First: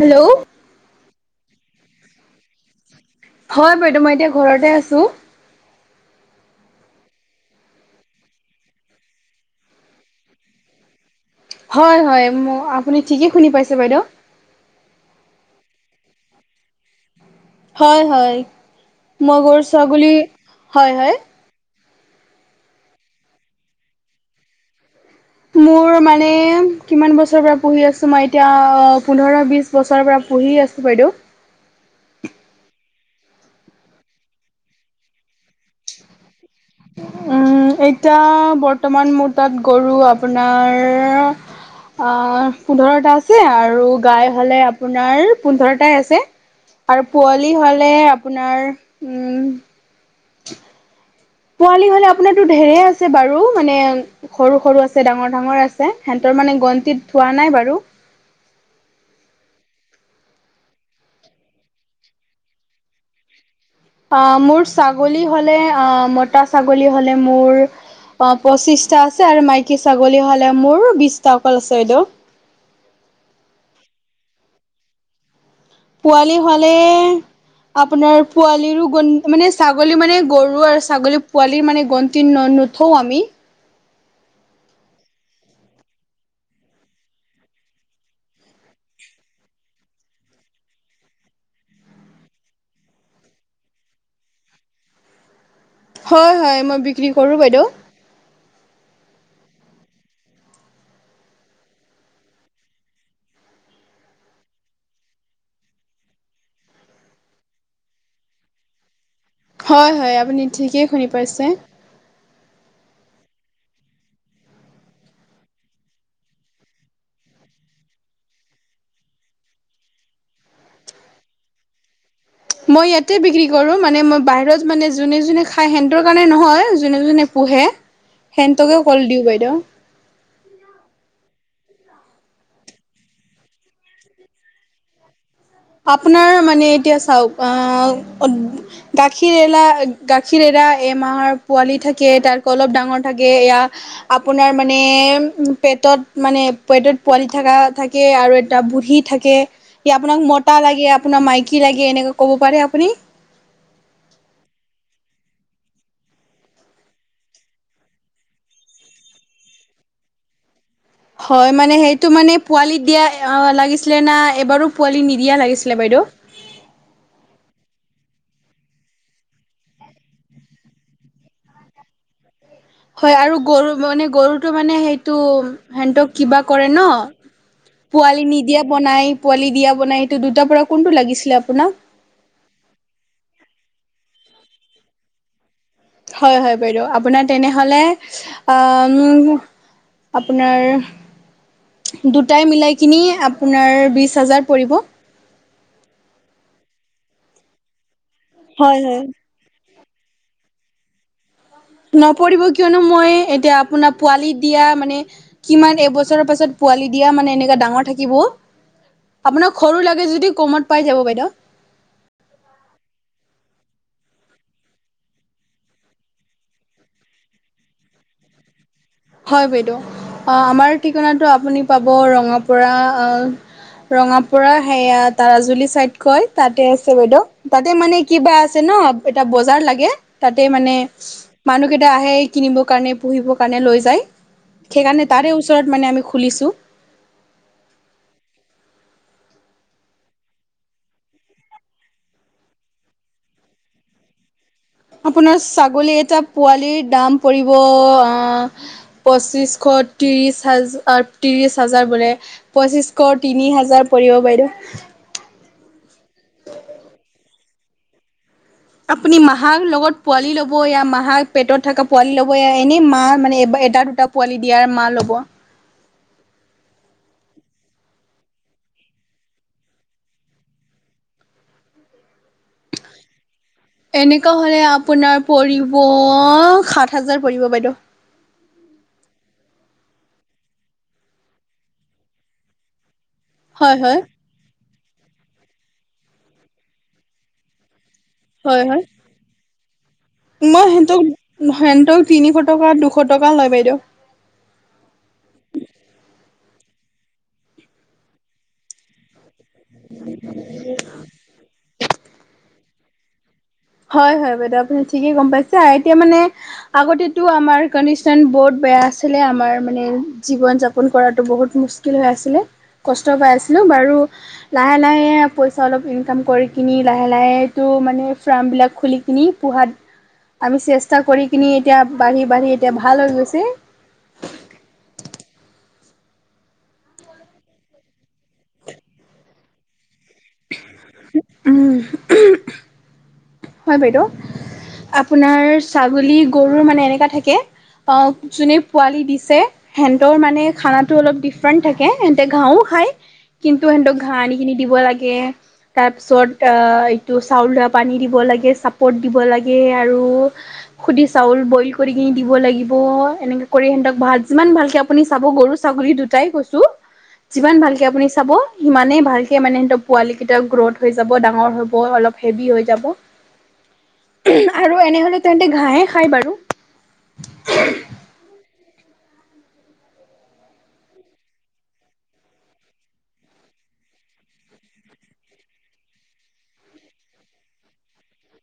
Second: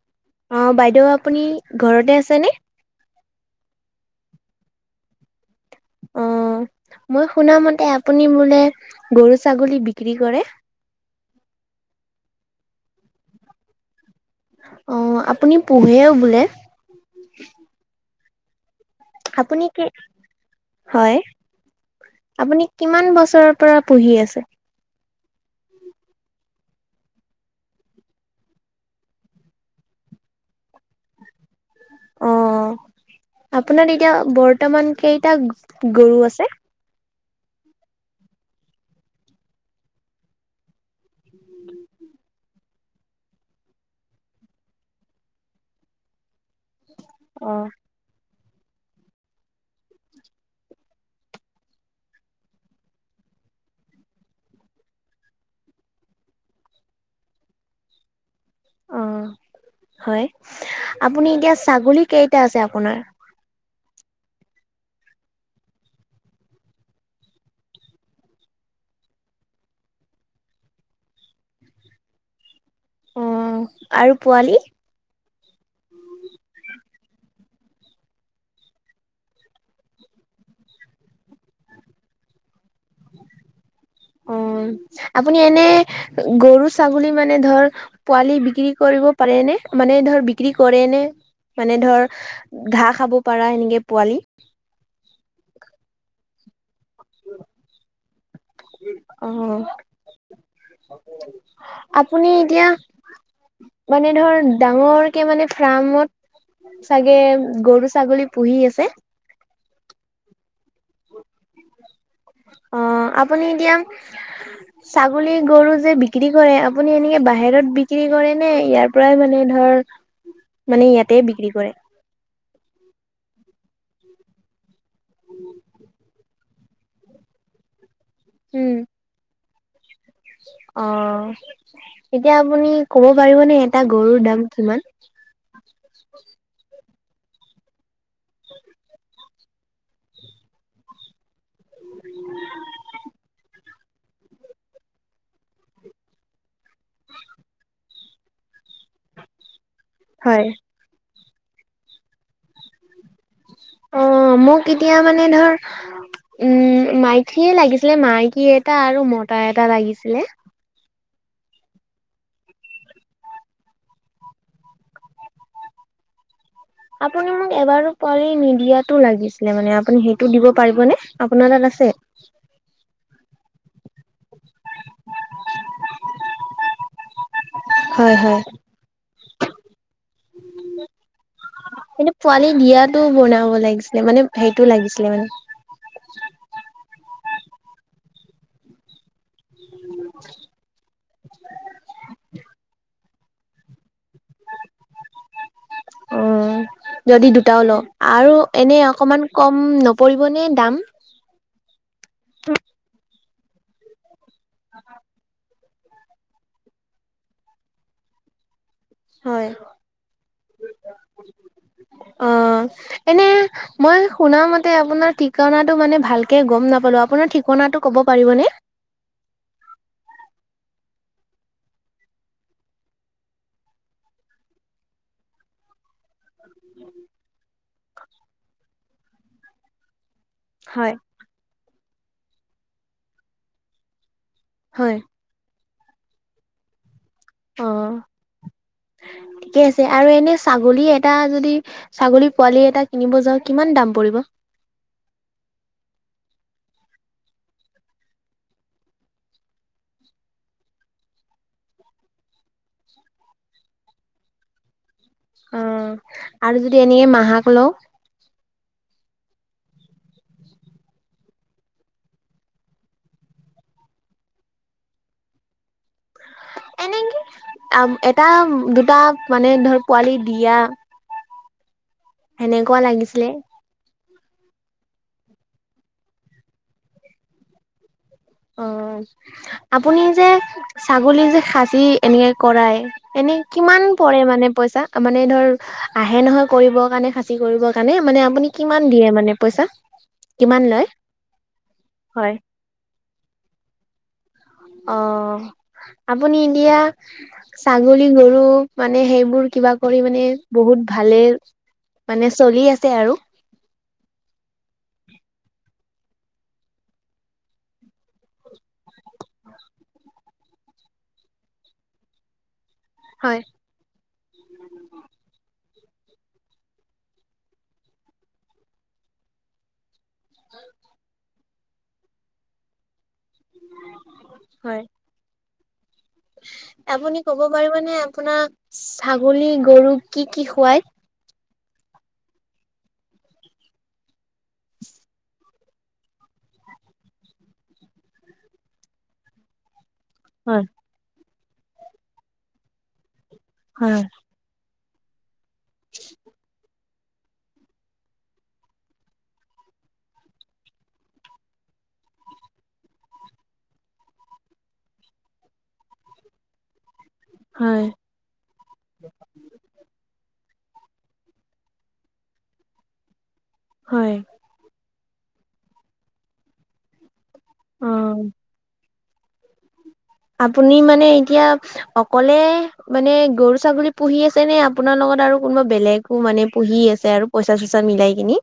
Hello, অ, বাইদেউ, আপুনি ঘৰতে আছেনে? হয়, বাইদেউ, মই এতিয়া ঘৰতে আছোঁ। অ', মই শুনামতে, আপুনি বোলে গৰু-ছাগলী বিক্ৰী কৰে। হয়, হয় আপুনি ঠিকেই শুনি পাইছে, বাইদেউ। অ আপুনি পহুৱেও বোলে? হয়, হয়। মই আপুনি কি গৰু-ছাগলী, হয় হয়। আপুনি কিমান বছৰৰ পৰা পুহি আছে? মোৰ মানে কিমান বছৰৰ পৰা পঢ়ি আছো? মই এতিয়া পোন্ধৰ-বিছ বছৰৰ পৰা পঢ়ি আছোঁ বাইদেউ। অ আপোনাৰ এতিয়া বৰ্তমান কেইটা গৰু আছে? উম এতিয়া বৰ্তমান মোৰ তাত গৰু আপোনাৰ আ পোন্ধৰটা আছে আৰু গাই হ'লে আপোনাৰ পোন্ধৰটাই আছে। আৰু অ পোৱালি হ'লে আপোনাৰ উম পোৱালি হ'লে আপোনাৰো ঢেৰ আছে বাৰু, মানে সৰু-সৰু আছে, ডাঙৰ-ডাঙৰ আছে। সেনতৰ মানে গণতিত ধোৱা নাই বাৰু। অ হয়। আপুনি এতিয়া ছাগলী কেইটা আছে আপোনাৰ? অ মোৰ ছাগলী হ'লে অ মতা ছাগলী হ'লে মোৰ অ পঁচিশটা আছে আৰু মাইকী ছাগলী হ'লে মোৰ বিশটা অকল আছে বাইদেউ। অ আৰু পোৱালি? পোৱালি হ'লে আপোনাৰ পোৱালীৰো গণ মানে ছাগলী মানে, গৰু আৰু ছাগলীৰ পোৱালীৰ মানে গণতি ন নুত থও আমি উম আপুনি এনে গৰু-ছাগলী মানে ধৰ পোৱালি বিক্ৰী কৰিব পাৰে নে? মানে ধৰ বিক্ৰী কৰে নে? ঘাঁহ খাব পৰা সেনেকে পোৱালি? হয়, হয়। মই বিক্ৰী কৰোঁ বাইদেউ। অহ। আপুনি এতিয়া মানে ধৰ ডাঙৰকে মানে ফাৰ্মত চাগে গৰু-ছাগলী পুহি আছে? হয়, হয়। আপুনি ঠিকেই শুনি পাইছে। অ আপুনি এতিয়া ছাগলী গৰু যে বিক্ৰী কৰে আপুনি এনেকে বাহিৰত বিক্ৰী কৰে নে ইয়াৰ পৰাই মানে ধৰ মানে ইয়াতে বিক্ৰী কৰে? মই ইয়াতে বিক্ৰী কৰোঁ, মানে মই বাহিৰত মানে জোনে জোনে খাই সেন্তৰ কাৰণে নহয় জোনে জোনে পোহে, উম সেনতকে কল দিওঁ বাইদেউ। অ এতিয়া আপুনি ক'ব পাৰিবনে এটা গৰুৰ দাম কিমান? আপোনাৰ মানে এতিয়া চাওক আ অত গাখ- খীৰ এলা গাখীৰ এৰা এমাহৰ পোৱালি থাকে তাক অলপ ডাঙৰ থাকে এয়া আপোনাৰ মানে পেটত মানে পেটত পোৱালি থকা থাকে আৰু এটা বুঢ়ী থাকে। সে আপোনাক হয় মত- গে আপোনাক মাইকী লাগে এনেকা ক'ব পাৰে আপুনি? অ মোক এতিয়া মানে ধৰ উম মাইকীয়ে লাগিছিলে‌, মাইকী এটা আৰু মতা এটা লাগিছিলে। হয় মানে সেইটো মানে পোৱালিত দিয়া লাগিছিলে না এবাৰো পোৱালি নিদিয়া লাগিছিলে বাইদেউ? আপোনাৰ এবাৰো পোৱালি নিদিয়াটো লাগিছিল মানে আপুনি সেইটো দিব পাৰিবনে? আপোনাৰ তাত আছে? হয় আৰু গৰু মানে গৰুটো মানে সেইটো সেনতক কিবা কৰে ন। হয়, পোৱালি হয়। নিদিয়া বনাই পোৱালি দিয়া বনাই সেটো দুটা পৰা কোনটো লাগিছিলে আপোনাক? পোৱালী দিয়াটো বনাব লাগিছিলে মানে সেইটো লাগিছিলে মানে। হয় হয় বাইদেউ আপোনাৰ তেনেহলে আ উম আপোনাৰ দুটাই মিলাই কিনি আপোনাৰ বিছ হাজাৰ পৰিব। উম যদি দুটাও লওঁ আৰু হয় এনে হয়। অকমান, কম নপৰিবনে দাম। নপৰিব কিয়নো মই এতিয়া আপোনাৰ পোৱালি দিয়া মানে। কিমান এবছৰৰ পাছত পোৱালি দিয়া মানে এনেকুৱা ডাঙৰ থাকিব। হয়, আপোনাক সৰু লাগে যদি কমত পাই যাব বাইদেউ। অ এনে, মই শুনা মতে আপোনাৰ ঠিকনাটো মানে ভালকে গম নাপালো আপোনাৰ ঠিকনাটো ক'ব পাৰিবনে। হয় বাইদেউ আমাৰ ঠিকনাটো আপুনি পাব ৰঙাপ আ ৰঙাপুৰা সেয়া তাৰাজুলি চাইদ। কয় তাতে আছে বাইদেউ তাতে মানে কিবা আছে ন এটা বজাৰ লাগে। তাতে মানে হয়, মানুহ কেইটা আহে কিনিবৰ কাৰণে পুহিবৰ কাৰণে লৈ যায়। হয়, সেইকাৰণে তাৰে ওচৰত মানে আমি খুলিছো। অ ঠিকে আছে আৰু এনে ছাগলী এটা যদি। ছাগলী পোৱালি এটা কিনিব যাও কিমান দাম পৰিব। আপোনাৰ ছাগলী এটা পোৱালিৰ দাম পৰিব আহ, পঁচিছশ ত্ৰিছ হাজ ত্ৰিছ হাজাৰ বোলে, পঁচিশ শ তিনি হাজাৰ পৰিব বাইদেউ। অ আৰু যদি এনেকে মাহাক লওঁ। আপুনি মাহাৰ লগত পোৱালি ল'ব ইয়া মাহাৰ পেটত থকা পোৱালি ল'ব ই এনেই মা মানে এটা দুটা, পোৱালি দিয়াৰ মা ল'ব। এনেক এটা দুটা মানে ধৰ পোৱালি দিয়া। এনেকুৱা লাগিছিলে। এনেকুৱা হ'লে আপোনাৰ পৰিব সাত হাজাৰ পৰিব বাইদেউ। অ আপুনি যে ছাগলী যে খাচী এনেকে কৰায় এনেই, হয় কিমান হয় পৰে মানে পইচা মানে ধৰ আহে নহয় কৰিব কাৰণে খাচী কৰিবৰ কাৰণে মানে, আপুনি হয় কিমান হয় দিয়ে মানে পইচা কিমান মই লয় সিহত সিহতক হয় তিনিশ টকা দু ফটকা লয় বাইদেউ, অ আপুনি এতিয়া ছাগলী গৰু মানে সেইবোৰ। কিবা কৰি মানে বহুত ভালে মানে চলি আছে আৰু হয় হয় বাইদেউ আপুনি ঠিকেই গম পাইছে এতিয়া মানে। আগতেটো আমাৰ কণ্ডিচন বহুত বেয়া আছিলে আমাৰ মানে, জীৱন যাপন কৰাতো বহুত [unintelligible] হৈ আছিলে কষ্ট পাই হয় আছিলো বাৰু লাহে লাহে পইচা অলপ ইনকাম কৰি কিনি লাহে লাহেটো মানে ফ্ৰামবিলাক খুলি কিনি পোহাত আমি চেষ্টা কৰি, কিনি এতিয়া বাঢ়ি বাঢ়ি এতিয়া ভাল হৈ গৈছে৷ হয়৷ আপুনি ক'ব পাৰিবনে আপোনাৰ ছাগলী গৰুক কি কি খোৱায়। উম হয় বাইদেউ, আপোনাৰ ছাগলী গৰু মানে এনেকুৱা থাকে৷ অ যোনে পোৱালি দিছে। হেন্তৰ মানে হয় খানাটো অলপ ডিফাৰেণ্ট থাকে হেন্তে ঘাঁহও খাই, কিন্তু হেন্তক হয় ঘাঁহ আনি কিনি দিব লাগে, তাৰপিছত আ- এইটো চাউল ধোৱা পানী দিব দিব লাগে, চাপৰ্ট দিব লাগে! আৰু সুধি চাউল বইল কৰি কিনি দিব লাগিব, এনেকে কৰি সিহঁতক ভাত যিমান ভালকে আপুনি চাব গৰু, ছাগলী দুটাই কৈছো৷ [unintelligible] যিমান ভালকে আপুনি চাব, সিমানেই ভালকে মানে সিহঁতৰ পোৱালি কেইটা গ্ৰথ হৈ যাব, ডাঙৰ হব, অলপ হেভি হৈ যাব৷ হয়! আৰু এনেহ'লে তেহেটে ঘাঁহে খায় বাৰু৷ অ! আপুনি, মানে এতিয়া অকলে, মানে গৰু-ছাগলী পুহি আছে নে? আপোনাৰ লগত আৰু কোনোবা বেলেগ মানে পুহি আছে আৰু পইচা-চইচা মিলাই কিনি?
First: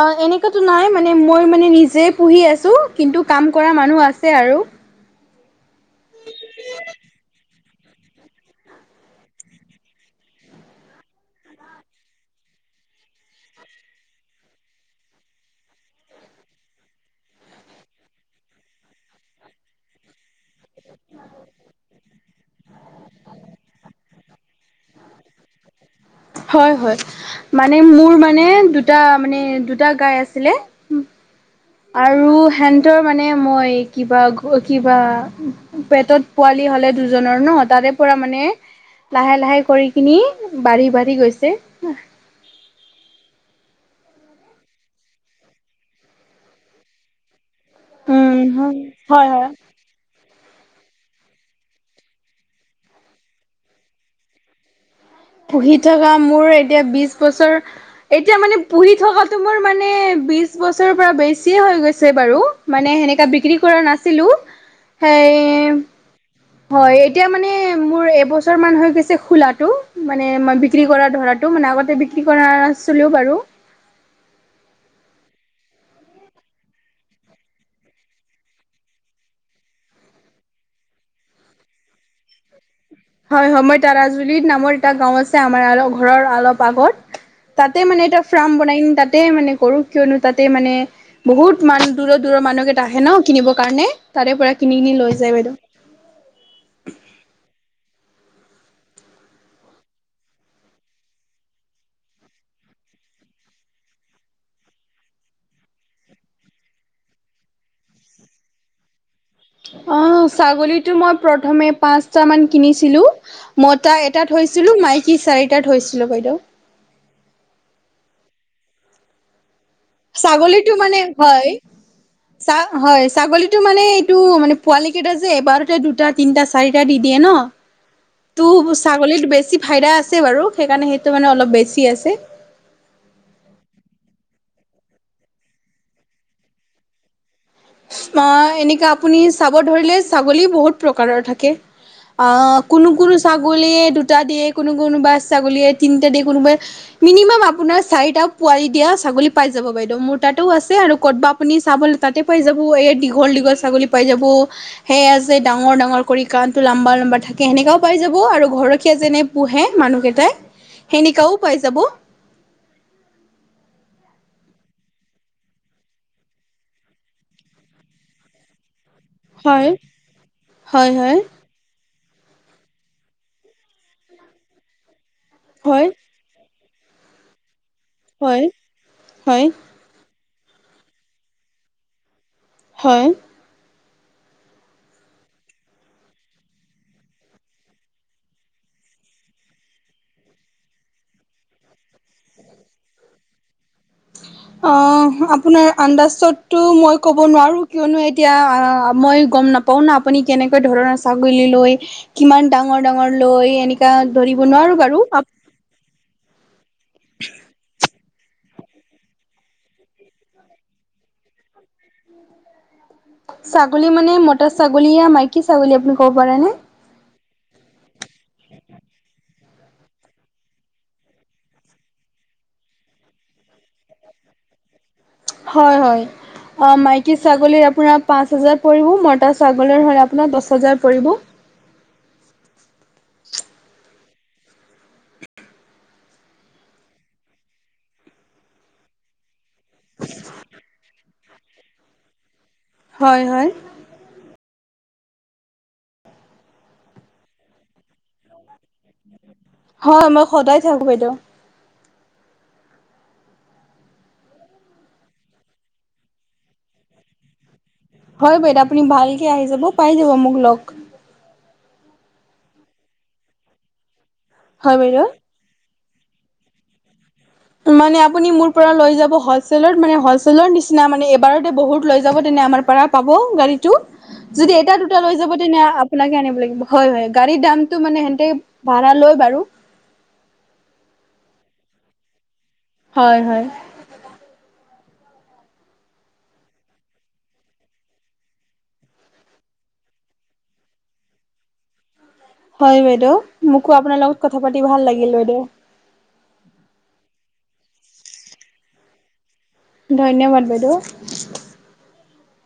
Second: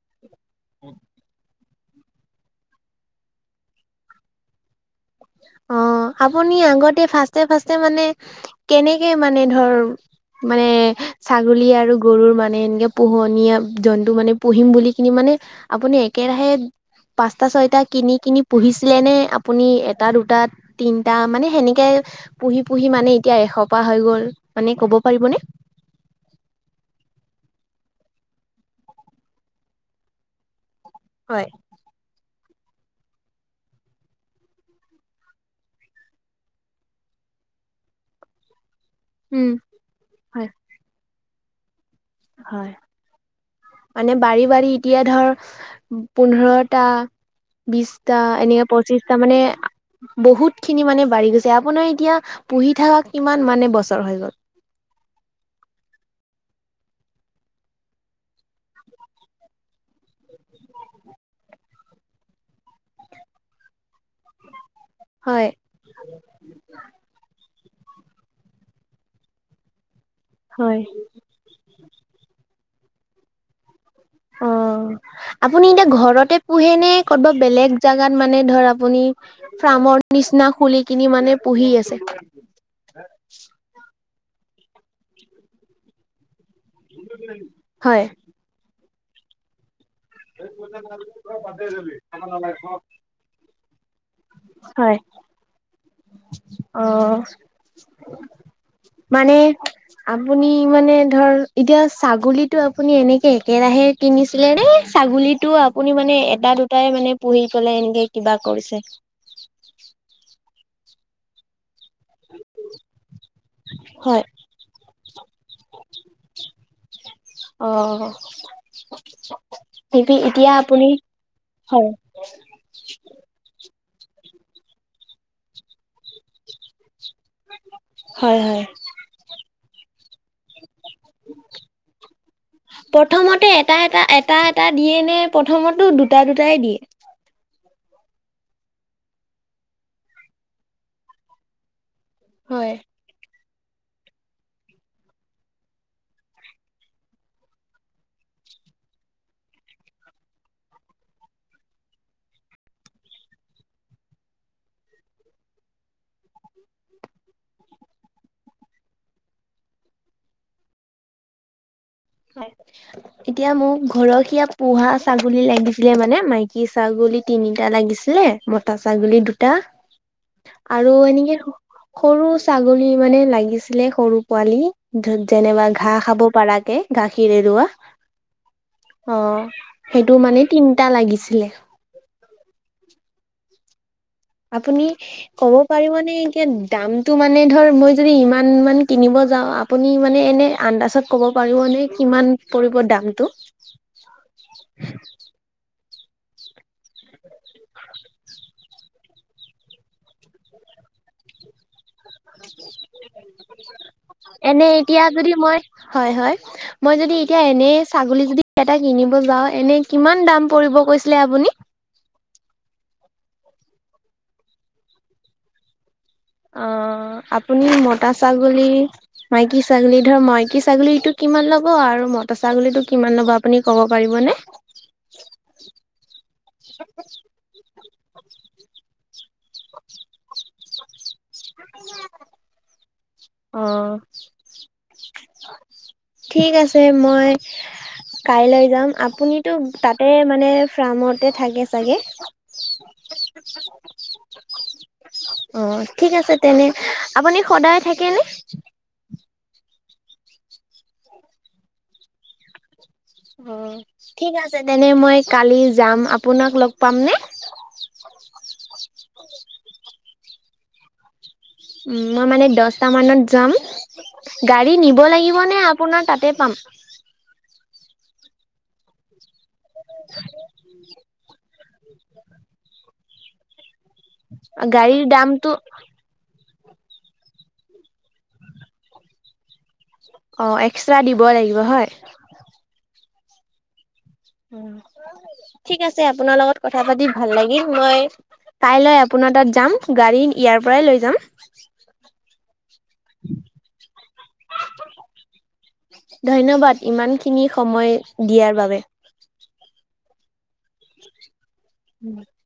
অ! এনেকুৱাতো নাই মানে মই মানে নিজে পুহি আছো, কিন্তু কাম কৰা মানুহ আছে আৰু৷ অ! আপুনি আগতে ফাষ্টে ফাষ্টে মানে কেনেকে মানে ধৰ মানে, ছাগলী আৰু গৰুৰ মানে এনেকে পোহনীয়া জন্তু মানে পুহিম বুলি কিনি মানে আপুনি একেৰাহে পাঁচটা, ছয়টা কিনি কিনি পুহিছিলে নে? আপুনি এটা, দুটা, তিনটা মানে সেনেকে পুহি পুহি মানে এতিয়া এশপা হৈ গ'ল৷ মানে ক'ব পাৰিবনে? হয়, হয়, মানে মোৰ মানে দুটা মানে দুটা গাই আছিলে! হয়। আৰু হেন্তৰ মানে মই কিবা! অ কিবা পেটত পোৱালি হ'লে দুজনৰ ন! তাৰে পৰা মানে লাহে উম লাহে কৰি কিনি হয় বাঢ়ি, বাঢ়ি গৈছে। হয়। মানে, বাঢ়ি বাঢ়ি এতিয়া ধৰ পোন্ধৰটা, বিছটা, উম, এনেকে হয় পঁচিছটা হয় মানে হয়। বহুত খিনি মানে বাঢ়ি গৈছে! আপোনাৰ এতিয়া পুহি থকা কিমান মানে বছৰ হৈ গ'ল? পুহি থকা মোৰ এতিয়া বিশ বছৰ এতিয়া, মানে পুহি থকাটো মোৰ মানে বিশ বছৰৰ পৰা বেছিয়ে হৈ গৈছে বাৰু। মানে সেনেকা বিক্ৰী কৰা নাছিলো। [inaudible] সেই হয়, এতিয়া মানে মোৰ এবছৰ মান হৈ গৈছে খোলাটো মানে, মই হয় বিক্ৰী কৰা ধৰাটো মানে আগতে বিক্ৰী কৰা নাছিলো বাৰু। অঁ! আপুনি, এতিয়া ঘৰতে পোহে নে? কৰ'বাত বেলেগ জেগাত মানে ধৰ আপুনি ফ্ৰামৰ নিচিনা খুলি কিনি মানে পুহি আছে? হয়, হয়, মই তাৰাজুলিত নামৰ এটা গাওঁ আছে। আমাৰ অলপ ঘৰৰ অলপ আগত তাতে হয়। মানে এটা ফ্ৰাম বনাই তাতে মানে কৰো। কিয়নো তাতে মানে বহুত মানু দূৰ দূৰৰ মানুহকেইটা আহে ন! কিনিবৰ কাৰণে তাৰে পৰা কিনি কিনি লৈ যায় বাইদেউ। অহ, মানে আপুনি, মানে ধৰ এতিয়া ছাগলীটো আপুনি এনেকে একেৰাহে কিনিছিলে নে? ছাগলীটো আপুনি মানে এটা- দুটাই মানে পুহি পেলাই এনেকে কিবা কৰিছে? অঁ, ছাগলীটো মই প্ৰথমে পাঁচটামান কিনিছিলো মতা হয় এটা থৈছিলো, মাইকী চাৰিটা থৈছিলো বাইদ। অহ। ছাগলীটো মানে হয়। চা হয় ছাগলীতটো মানে এইটো মানে পোৱালি কেইটা যে এবাৰতে দুটা। তিনিটা- চাৰিটা দি দিয়ে ন। হয় তো, হয় ছাগলীত বেছি ফাইদা আছে বাৰু সেইকাৰণে সেইটো মানে অলপ বেছি আছে। প্ৰথমতে এটা - এটা, এটা - এটা দিয়ে নে প্ৰথমতো দুটা দুটাই দিয়ে? অ' এনেকে আপুনি চাব ধৰিলে ছাগলী বহুত প্ৰকাৰৰ থাকে। আহ, কোনো হয় - কোনো ছাগলীয়ে দুটা দিয়ে কোনো-, কোনোবা ছাগলীয়ে তিনিটা দিয়ে কোনোবাই। মিনিমাম আপোনাৰ চাৰিটা পোৱালি দিয়া ছাগলী পাই যাব বাইদেউ মোৰ তাতেও আছে আৰু ক'ত আপুনি চাবলৈ তাতে। পাই যাব, এই দীঘল - দীঘল ছাগলী পাই যাব। সেয়া যে, ডাঙৰ- ডাঙৰ কৰি কাণটো লম্বা - লম্বা থাকে যেনেকুৱা পাই যাব আৰু ঘৰখীয়া যেনে। পোহে মানুহকেইটাই সেনেকাও পাই যাব। হয়। এতিয়া মোক ঘৰসীয়া পোহা ছাগলী লাগিছিলে মানে, মাইকী ছাগলী তিনিটা লাগিছিলে। মতা ছাগলী দুটা হয়। হয় আৰু হয়। এনেকে ধ। সৰু ছাগলী মানে লাগিছিলে, সৰু পোৱালি যেনেবা হয় ঘা খাব পৰা কে। গাখীৰ এৰুৱা, হয় অ হয় সেইটো মানে তিনিটা লাগিছিলে। হয়। আপুনি। ক'ব পাৰিব নে এতিয়া দামটো মানে ধৰ মই যদি ইমান মান কিনিব যাওঁ। আপুনি মানে আনডাষ্টত কব পাৰিবনে কিমান পৰিব দামটো? অ' আপোনাৰ আন্দাজতটো মই ক'ব নোৱাৰো কিয়নো এ। এতিয়া মই গম নাপাও ন আপুনি কেনেকুৱা ধৰণৰ ছাগলী লৈ। কিমান ডাঙৰ - ডাঙৰ লৈ এনেকা ধৰিব এনে নোৱাৰো বাৰু। এতিয়া যদি মই হয় হয়, মই যদি এতিয়া এনে ছাগলী যদি। এটা কিনিব যাও এনে কিমান দাম পৰিব কৈছিলে আপুনি? ছাগলী মানে মতা ছাগলী মাইকী ছাগলী আপুনি ক'ব পাৰে নে। অ' আপুনি মতা ছাগলী। মাইকী ছাগলী ধৰ মাইকী ছাগলীটো কিমান ল'ব আৰু মতা ছাগলীটো কিমান ল'ব আপুনি ক'ব পাৰিবনে। হয় হয়। মাইকী ছাগলীৰ আপোনাৰ পাঁচ হাজাৰ পৰিব, মতা ছাগলীৰ হ'লে আপোনাৰ দহ হাজাৰ পৰিব। অঁ। ঠিক আছে মই কাইলৈ যাম আপুনিতো। তাতে মানে ফ্ৰামতে থাকে চাগে। হয় হয়। অ ঠিক আছে তেনে আপুনি সদায় থাকে নে? হয় মই সদায় থাকো বাইদেউ। অ' ঠিক আছে তেনে মই কালি যাম আপোনাক লগ পাম নে? হয় বাইদেউ আপুনি ভালকে আহি যাব পাই যাব মোক লগ। উম, মই মানে দহটা মানত যাম গাড়ী হয় নিব বাইদেউ লাগিব। নিব নে, আপুনাৰ তাতে পাম? মানে আপুনি মোৰ পৰা লৈ যাব হয়। হলচেলত মানে হ'লচেলৰ নিচিনা মানে এবাৰতে বহুত লৈ যাব তেনে আমাৰ পৰা পাব গাড়ীটো। যদি এটা দুটা গাড়ীৰ লৈ যাব দামটো তেনে। সেনেকে আনিব লাগিব হয়, হয় গাড়ীৰ দামটো মানে সিহতে ভাড়া লয় বাৰু অ', এক্সট্ৰা দিব লাগিব হয়! হয়, হয়। ঠিক আছে আপোনাৰ লগত কথা পাতি ভাল লাগিল। মই কাইলৈ আপোনাৰ তাত যাম, গাড়ী ইয়াৰ পৰাই লৈ যাম। হয়, বাইদেউ। মোকো আপোনাৰ লগত কথা পাতি ভাল লাগিল বাইদেউ। ধন্যবাদ, ইমানখিনি সময় দিয়াৰ বাবে। ধন্যবাদ বাইদেউ। [inaudible]